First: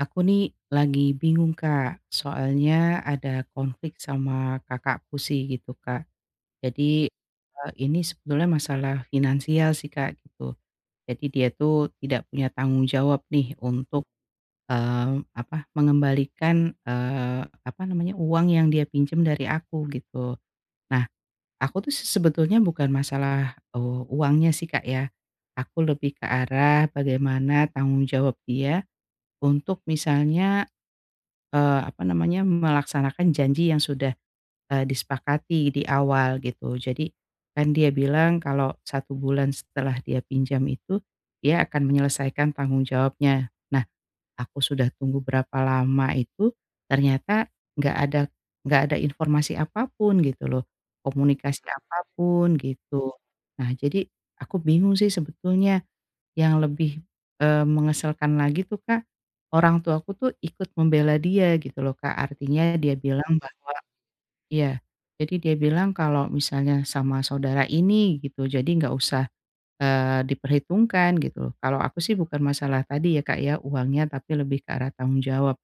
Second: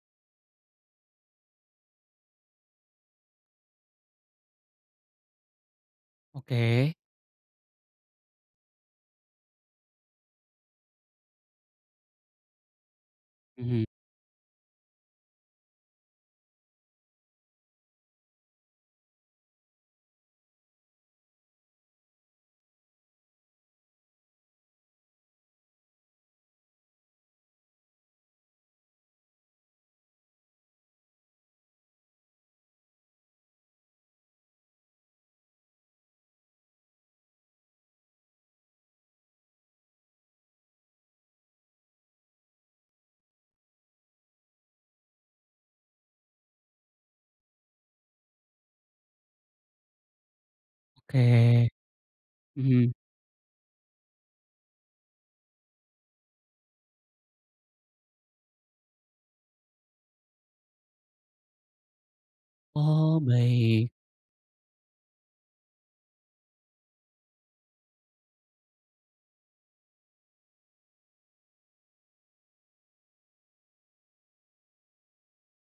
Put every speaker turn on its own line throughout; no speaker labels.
Aku nih lagi bingung Kak, soalnya ada konflik sama kakakku sih gitu Kak.
Oke.
Jadi ini sebetulnya masalah finansial sih Kak gitu. Jadi dia tuh tidak punya tanggung jawab nih
Mhm.
untuk eh, apa mengembalikan apa namanya uang yang dia pinjam dari aku gitu. Nah, aku tuh sebetulnya bukan masalah uangnya sih Kak ya. Aku lebih ke arah bagaimana tanggung jawab dia untuk misalnya apa namanya, melaksanakan janji yang sudah, disepakati di awal gitu. Jadi kan dia bilang kalau satu bulan setelah dia pinjam itu, dia akan menyelesaikan tanggung jawabnya. Nah, aku sudah tunggu berapa lama itu, ternyata nggak ada nggak ada informasi apapun gitu loh,
Oke.
komunikasi apapun
Mhm.
gitu. Nah, jadi aku bingung sih sebetulnya yang lebih, mengesalkan lagi tuh, Kak, orang tuaku tuh ikut membela dia gitu loh, Kak. Artinya dia
Oh,
bilang bahwa
baik.
ya, jadi dia bilang kalau misalnya sama saudara ini gitu, jadi nggak usah, diperhitungkan gitu loh. Kalau aku sih bukan masalah tadi ya, Kak, ya, uangnya, tapi lebih ke arah tanggung jawab.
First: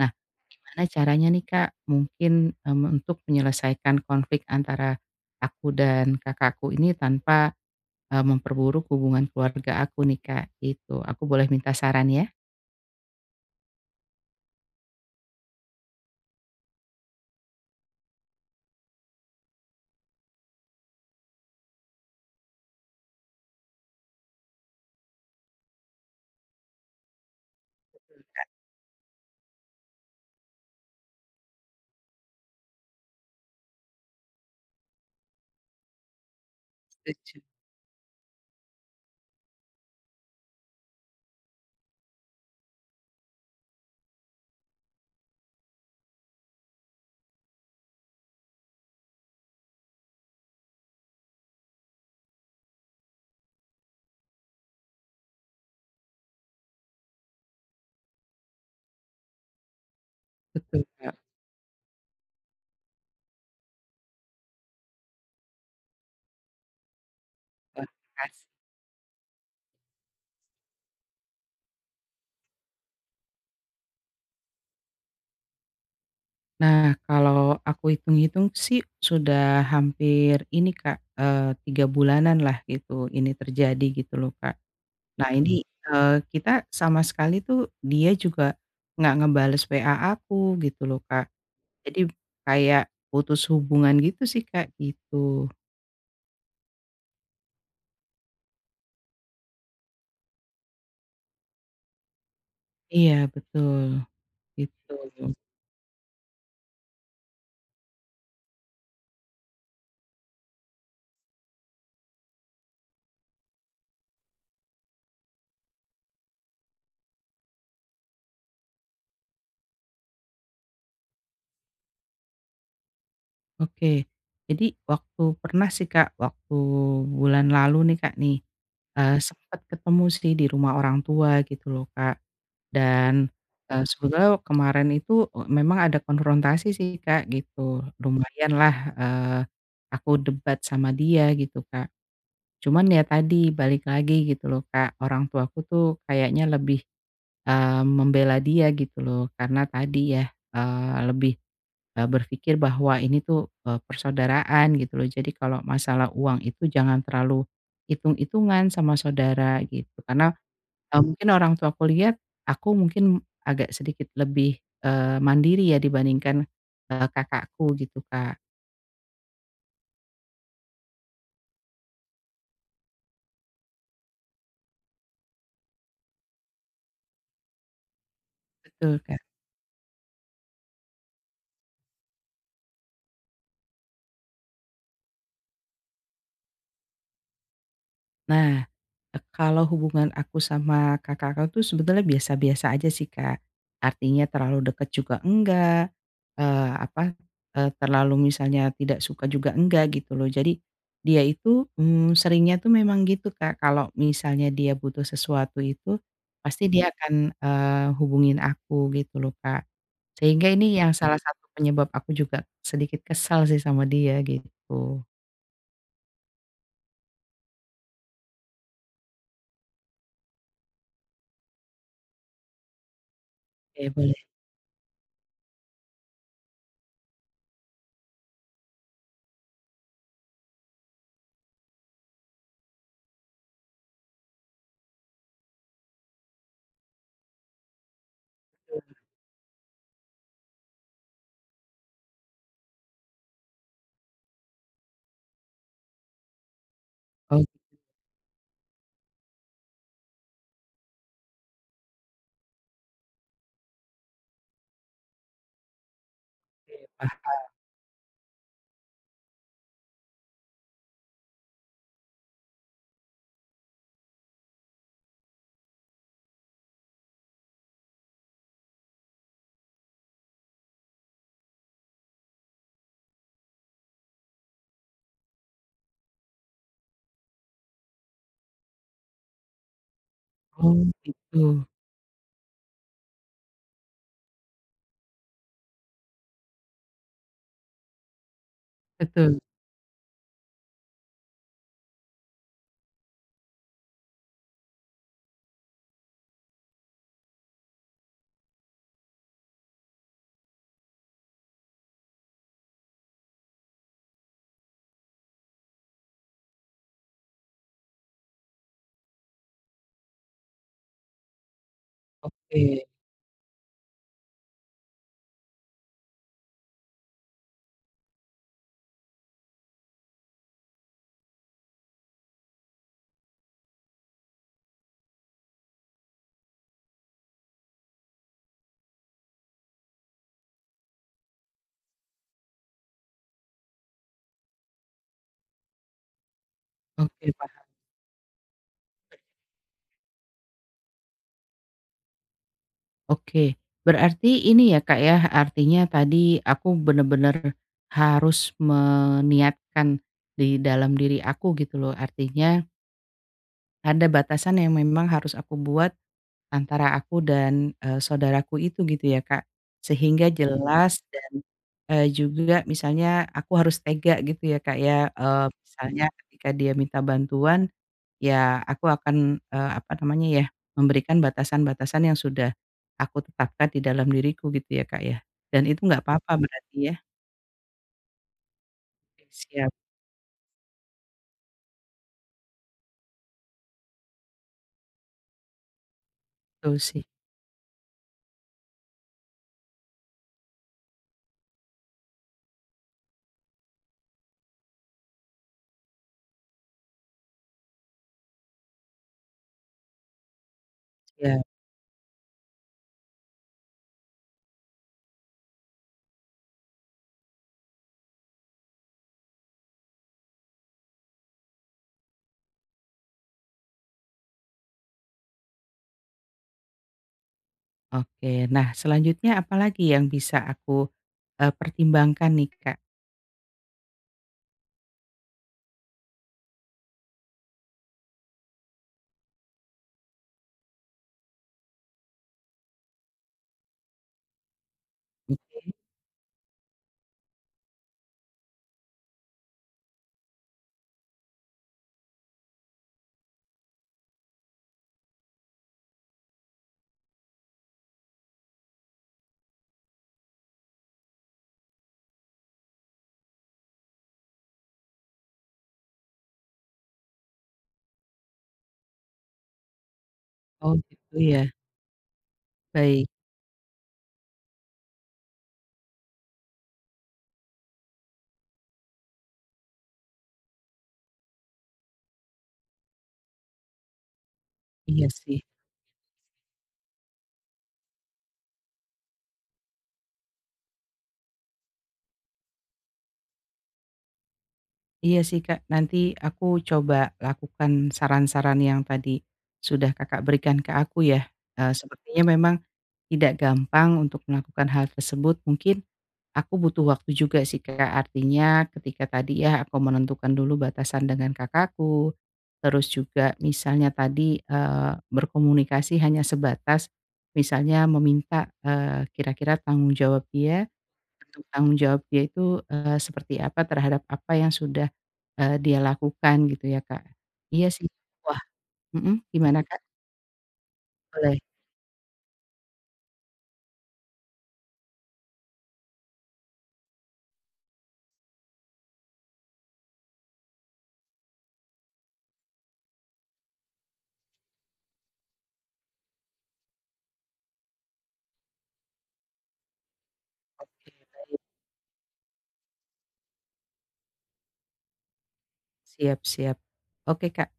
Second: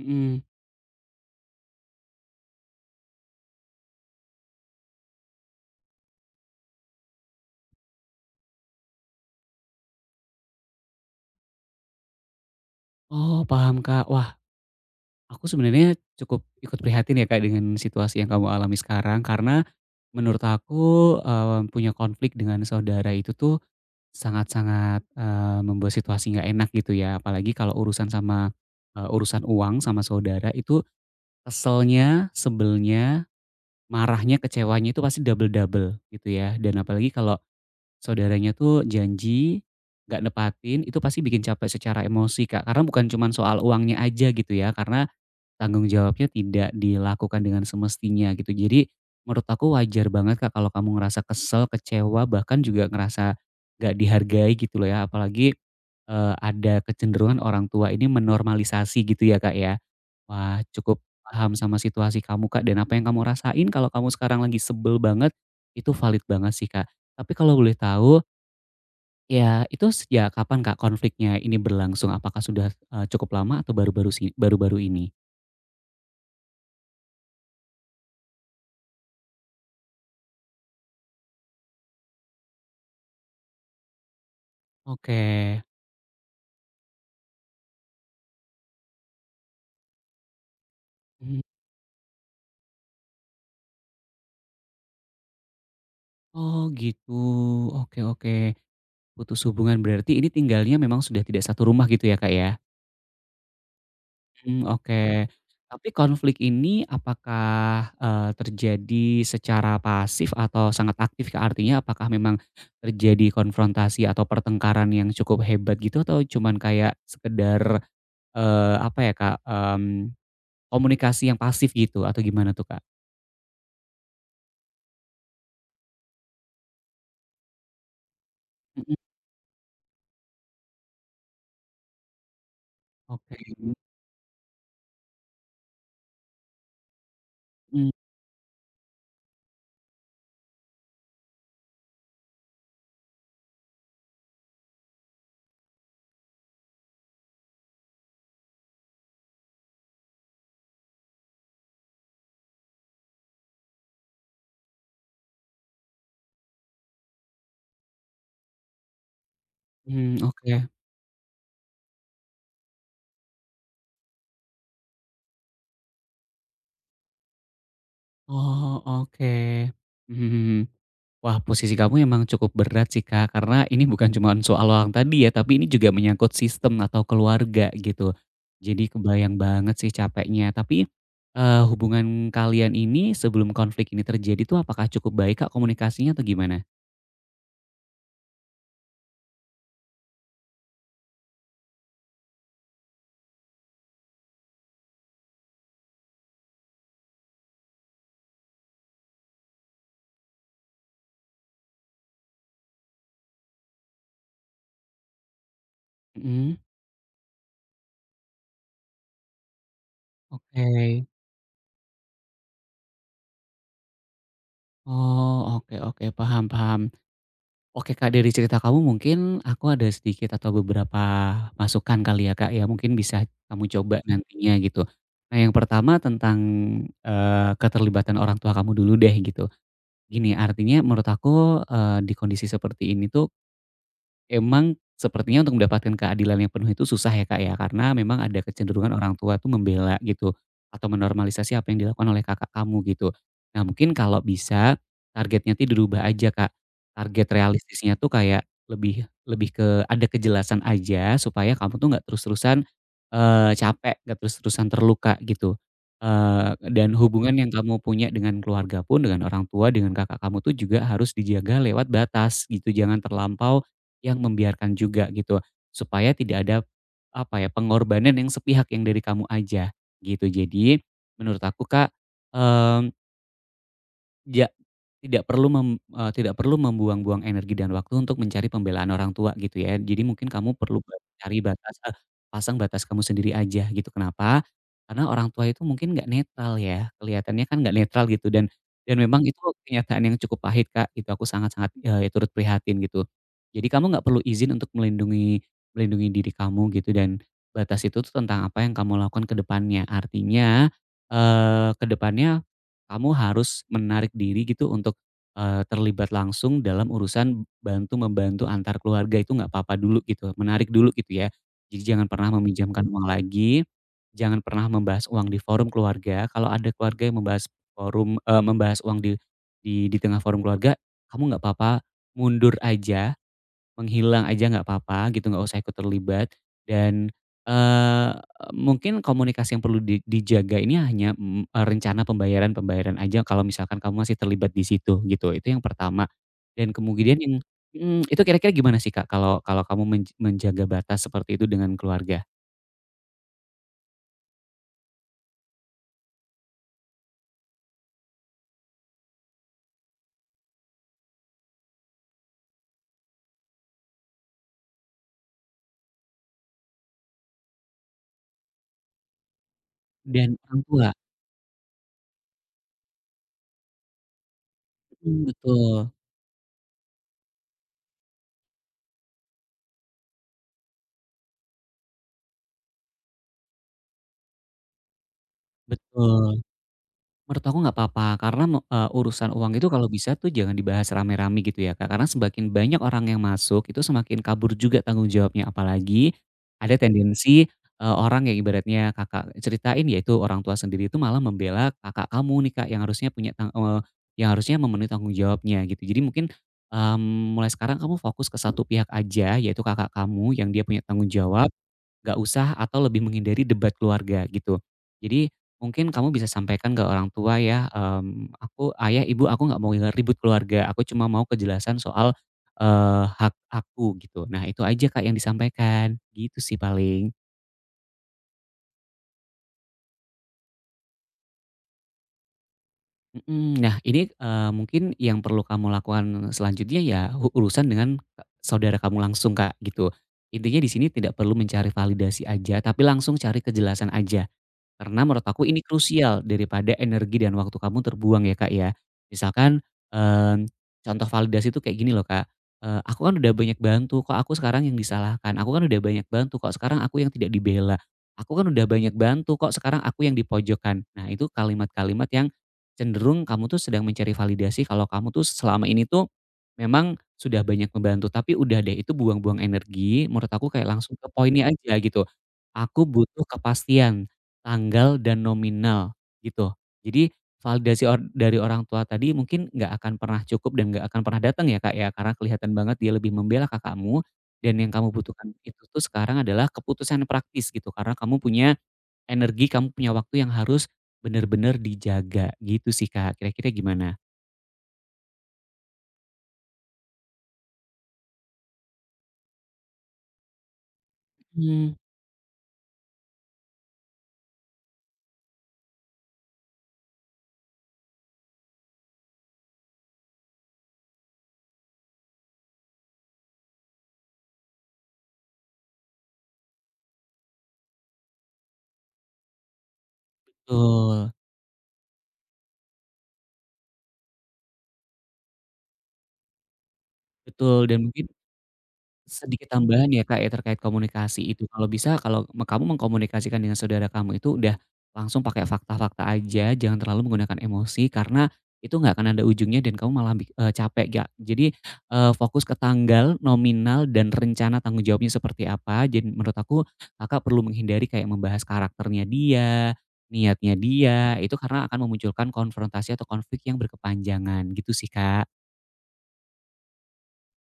Nah, gimana caranya nih, Kak, mungkin, untuk menyelesaikan konflik antara aku dan kakakku ini tanpa memperburuk hubungan keluarga aku nih, Kak, gitu. Aku boleh minta saran ya?
Oh, paham, Kak. Wah, aku sebenarnya cukup ikut prihatin ya, Kak, dengan situasi yang kamu alami sekarang karena menurut aku, punya konflik dengan saudara itu tuh sangat-sangat, membuat situasi nggak enak gitu ya. Apalagi kalau urusan sama, urusan uang sama saudara itu keselnya, sebelnya, marahnya, kecewanya itu pasti double-double gitu ya. Dan apalagi kalau
Setuju.
saudaranya tuh janji, nggak nepatin, itu pasti bikin capek secara emosi, Kak. Karena bukan cuman soal uangnya aja gitu ya, karena tanggung jawabnya tidak dilakukan dengan semestinya gitu. Jadi menurut aku wajar banget, Kak, kalau kamu ngerasa kesel, kecewa, bahkan juga ngerasa nggak dihargai gitu loh ya. Apalagi, ada kecenderungan orang tua ini menormalisasi gitu ya, Kak, ya. Wah,
Betul,
cukup
Kak.
paham sama situasi kamu, Kak, dan apa yang kamu rasain kalau kamu sekarang lagi sebel banget, itu valid banget sih, Kak. Tapi kalau boleh
Wah,
tahu,
makasih.
ya itu sejak kapan Kak konfliknya ini berlangsung? Apakah sudah, cukup lama atau baru-baru ini?
Nah, kalau aku hitung-hitung sih sudah hampir ini, Kak, 3 bulanan lah gitu ini terjadi gitu loh, Kak.
Oke.
Nah ini, kita sama sekali tuh dia juga nggak ngebales WA aku gitu loh, Kak.
Mmm,
Jadi kayak putus hubungan gitu sih, Kak, gitu.
oh gitu, oke oke, putus hubungan berarti ini tinggalnya memang sudah tidak satu rumah gitu ya Kak ya?
Iya betul,
Mmm,
gitu.
oke. Tapi konflik ini apakah, terjadi secara pasif atau sangat aktif Kak? Artinya apakah memang terjadi konfrontasi atau pertengkaran yang cukup hebat gitu atau cuman kayak sekedar, apa ya Kak, komunikasi yang pasif gitu atau gimana tuh, Kak?
Oke. Jadi waktu pernah sih Kak, waktu bulan lalu nih Kak nih,
Mhm,
sempet ketemu sih di rumah orang tua gitu loh Kak, dan,
oke,
sebetulnya kemarin itu, memang ada konfrontasi sih Kak gitu,
mhm
lumayanlah, aku debat sama dia gitu Kak. Cuman ya tadi balik lagi gitu loh Kak, orang tuaku tuh kayaknya lebih, eee, membela dia gitu loh karena tadi ya, eee, lebih berpikir bahwa ini tuh, persaudaraan gitu loh. Jadi kalau masalah uang itu jangan terlalu hitung-hitungan sama saudara gitu.
mhm,
Karena,
oke.
mungkin orang tua aku lihat, aku mungkin agak sedikit lebih, mandiri ya dibandingkan, kakakku gitu, Kak.
Oh, oke. Mhm mhm. Wah, posisi kamu emang cukup berat sih, Kak, karena ini bukan cuman soal orang tadi ya, tapi ini juga menyangkut sistem atau keluarga gitu. Jadi
Betul, Kak.
kebayang banget sih capeknya. Tapi, hubungan kalian ini sebelum konflik ini terjadi tuh apakah cukup baik, Kak, komunikasinya atau gimana?
Nah, kalau hubungan aku sama kakak aku tuh sebetulnya biasa-biasa aja sih, Kak. Artinya terlalu dekat juga enggak, eee, apa, terlalu misalnya tidak suka juga enggak gitu loh. Jadi dia itu, seringnya tuh memang gitu, Kak, kalau misalnya dia butuh sesuatu itu
Mhm,
pasti dia akan, hubungin aku gitu loh, Kak. Sehingga ini yang
oke.
salah satu penyebab aku juga sedikit kesal sih sama dia gitu.
Oh, oke oke, paham paham. Oke Kak, dari cerita kamu mungkin aku ada sedikit atau beberapa masukan kali ya Kak ya, mungkin bisa kamu
Oke,
coba
boleh.
nantinya gitu. Nah yang pertama tentang, keterlibatan orang tua kamu dulu deh gitu. Gini, artinya menurut aku, di kondisi seperti ini tuh emang sepertinya untuk mendapatkan keadilan yang penuh itu susah ya, Kak, ya? Karena memang ada kecenderungan orang tua tuh membela gitu, atau menormalisasi apa yang dilakukan oleh kakak kamu gitu. Nah mungkin kalau bisa targetnya tuh dirubah aja, Kak. Target
Oh, gitu,
realistisnya tuh kayak lebih lebih ke ada kejelasan aja supaya kamu tuh nggak terus-terusan, capek, nggak terus-terusan terluka gitu. Dan
Kak.
hubungan yang kamu punya dengan keluarga pun, dengan orang tua, dengan kakak kamu tuh juga harus dijaga lewat batas gitu. Jangan terlampau yang membiarkan juga gitu, supaya tidak ada, apa ya, pengorbanan yang sepihak yang dari kamu aja gitu. Jadi menurut aku Kak, mmm Ja tidak perlu mem eee, tidak perlu membuang-buang energi dan waktu untuk mencari pembelaan orang tua gitu ya. Jadi mungkin kamu perlu
Oh,
cari
gitu.
batas eh, pasang batas kamu sendiri aja gitu. Kenapa? Karena orang tua itu mungkin nggak netral ya, kelihatannya kan nggak netral gitu dan memang itu
Betul,
kenyataan yang cukup pahit, Kak, itu aku sangat-sangat, turut prihatin gitu. Jadi kamu nggak perlu izin untuk melindungi melindungi diri kamu gitu dan batas itu tuh tentang apa yang kamu lakukan ke depannya. Artinya, ke depannya kamu harus menarik diri gitu untuk, terlibat langsung dalam urusan bantu membantu antar keluarga itu nggak apa-apa dulu gitu, menarik dulu gitu ya. Jadi jangan pernah meminjamkan
oke,
uang lagi, jangan pernah membahas uang di forum keluarga. Kalau ada keluarga yang membahas membahas uang di di tengah forum keluarga, kamu nggak apa-apa, mundur aja, menghilang aja nggak apa-apa gitu, nggak usah ikut terlibat dan, eee, mungkin komunikasi yang perlu dijaga ini hanya, rencana pembayaran-pembayaran aja kalau misalkan kamu masih terlibat di situ gitu, itu yang pertama. Dan kemudian
oke
yang
paham,
mhm, Itu kira-kira gimana sih, Kak, kalau kalau kamu menjaga batas seperti itu dengan keluarga
oke. Berarti ini ya Kak ya, artinya tadi aku bener-bener harus meniatkan di dalam diri aku gitu loh, artinya ada batasan yang memang harus aku buat antara aku dan, saudaraku itu gitu ya Kak, sehingga
dan orang tua?
jelas dan, juga misalnya aku harus tega gitu ya Kak ya,
Mhm, betul,
misalnya ketika dia minta bantuan, ya aku akan, apa namanya ya, memberikan batasan-batasan yang sudah aku tetapkan di dalam diriku gitu ya, Kak, ya. Dan itu nggak apa-apa
betul.
berarti ya?
Menurut aku nggak apa-apa karena urusan uang itu. Mhm.
Siap,
Kalau bisa tuh jangan dibahas rame-rame gitu ya Kak, karena semakin banyak orang yang masuk itu semakin kabur juga tanggung jawabnya. Apalagi ada
betul sih,
tendensi, orang yang ibaratnya Kakak ceritain yaitu orang tua sendiri itu malah membela kakak kamu nih Kak, yang harusnya memenuhi tanggung jawabnya gitu. Jadi mungkin, mulai sekarang kamu fokus ke satu pihak aja yaitu kakak kamu yang dia punya tanggung
siap.
jawab, nggak usah atau lebih menghindari debat keluarga gitu. Jadi mungkin kamu bisa sampaikan ke orang tua ya, "Aku ayah, ibu aku nggak mau ribut keluarga, aku cuma mau kejelasan soal, hak aku," gitu. Nah itu aja Kak yang disampaikan, gitu sih paling.
Oke, nah selanjutnya apa lagi yang bisa aku, pertimbangkan nih, Kak?
Mhm, nah ini, mungkin yang perlu kamu lakukan selanjutnya ya urusan dengan saudara kamu langsung Kak gitu. Intinya di sini tidak perlu mencari validasi aja, tapi langsung cari kejelasan aja. Karena menurut aku ini krusial daripada energi dan waktu kamu terbuang ya, Kak, ya. Misalkan, mmm, contoh validasi itu kayak gini loh, Kak, "Aku kan udah banyak bantu, kok aku sekarang yang disalahkan? Aku kan udah banyak bantu, kok sekarang aku yang tidak dibela? Aku kan udah banyak bantu, kok sekarang aku yang dipojokkan?" Nah, itu kalimat-kalimat yang cenderung kamu tuh sedang mencari validasi kalau kamu tuh selama ini tuh memang sudah banyak membantu, tapi udah deh itu buang-buang energi, menurut aku kayak
Oh
langsung ke
gitu ya,
poinnya aja gitu. Aku
baik.
butuh kepastian. Tanggal dan nominal gitu. Jadi validasi dari orang tua tadi mungkin nggak akan pernah cukup dan nggak akan pernah datang ya, Kak, ya, karena kelihatan banget dia lebih membela kakakmu dan yang kamu
Iya
butuhkan
sih,
itu tuh sekarang adalah keputusan praktis gitu, karena kamu punya energi, kamu punya waktu yang harus benar-benar dijaga gitu sih, Kak, kira-kira gimana?
iya sih, Kak, nanti aku coba lakukan saran-saran yang tadi sudah Kakak berikan ke aku ya,
Mhm.
sepertinya memang tidak gampang untuk melakukan hal tersebut mungkin. Aku butuh waktu juga sih Kak, artinya ketika tadi ya aku menentukan dulu batasan dengan kakakku, terus juga misalnya tadi eh, berkomunikasi hanya sebatas misalnya meminta kira-kira tanggung jawab dia,
Betul
bentuk tanggung jawab dia itu seperti apa terhadap apa yang sudah dia lakukan gitu ya Kak.
betul
Iya
dan
sih,
mungkin
wah, mm-mm.
sedikit
Gimana Kak?
tambahan ya Kak ya terkait komunikasi
Boleh.
itu, kalau bisa kalau kamu mengkomunikasikan dengan saudara kamu itu udah langsung pakai fakta-fakta aja, jangan terlalu menggunakan emosi karena itu nggak akan ada ujungnya dan kamu malah capek ya. Jadi, fokus ke tanggal, nominal, dan rencana tanggung jawabnya seperti apa. Jadi menurut aku Kakak perlu menghindari kayak membahas karakternya dia, niatnya dia, itu karena akan memunculkan konfrontasi atau konflik yang berkepanjangan gitu sih Kak.
Siap, siap. Oke, Kak,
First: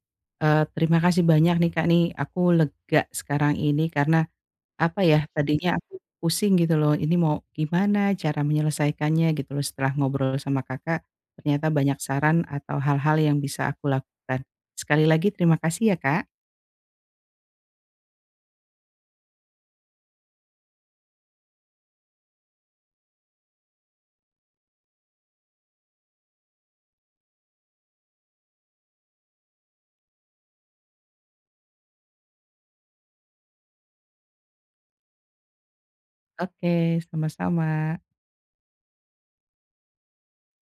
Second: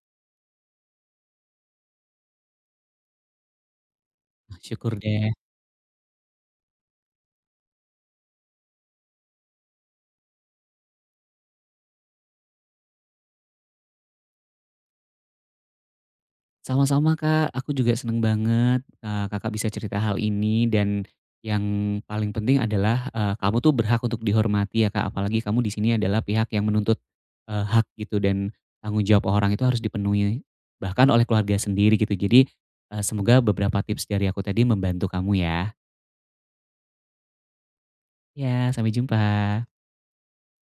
terima kasih banyak nih, Kak, nih aku lega sekarang ini karena
Syukur
apa ya,
deh.
tadinya aku pusing gitu loh, ini mau gimana cara menyelesaikannya gitu loh, setelah ngobrol sama Kakak, ternyata banyak saran atau hal-hal yang bisa aku lakukan. Sekali lagi terima kasih ya, Kak.
Sama-sama Kak, aku juga seneng banget, Kakak bisa cerita hal ini dan yang paling penting adalah, kamu tuh berhak untuk dihormati ya Kak, apalagi kamu di sini adalah pihak yang menuntut, hak gitu dan tanggung jawab orang itu harus dipenuhi, bahkan oleh keluarga sendiri gitu. Jadi, semoga beberapa tips dari aku tadi membantu kamu ya.
Oke, sama-sama.
Ya sampai jumpa.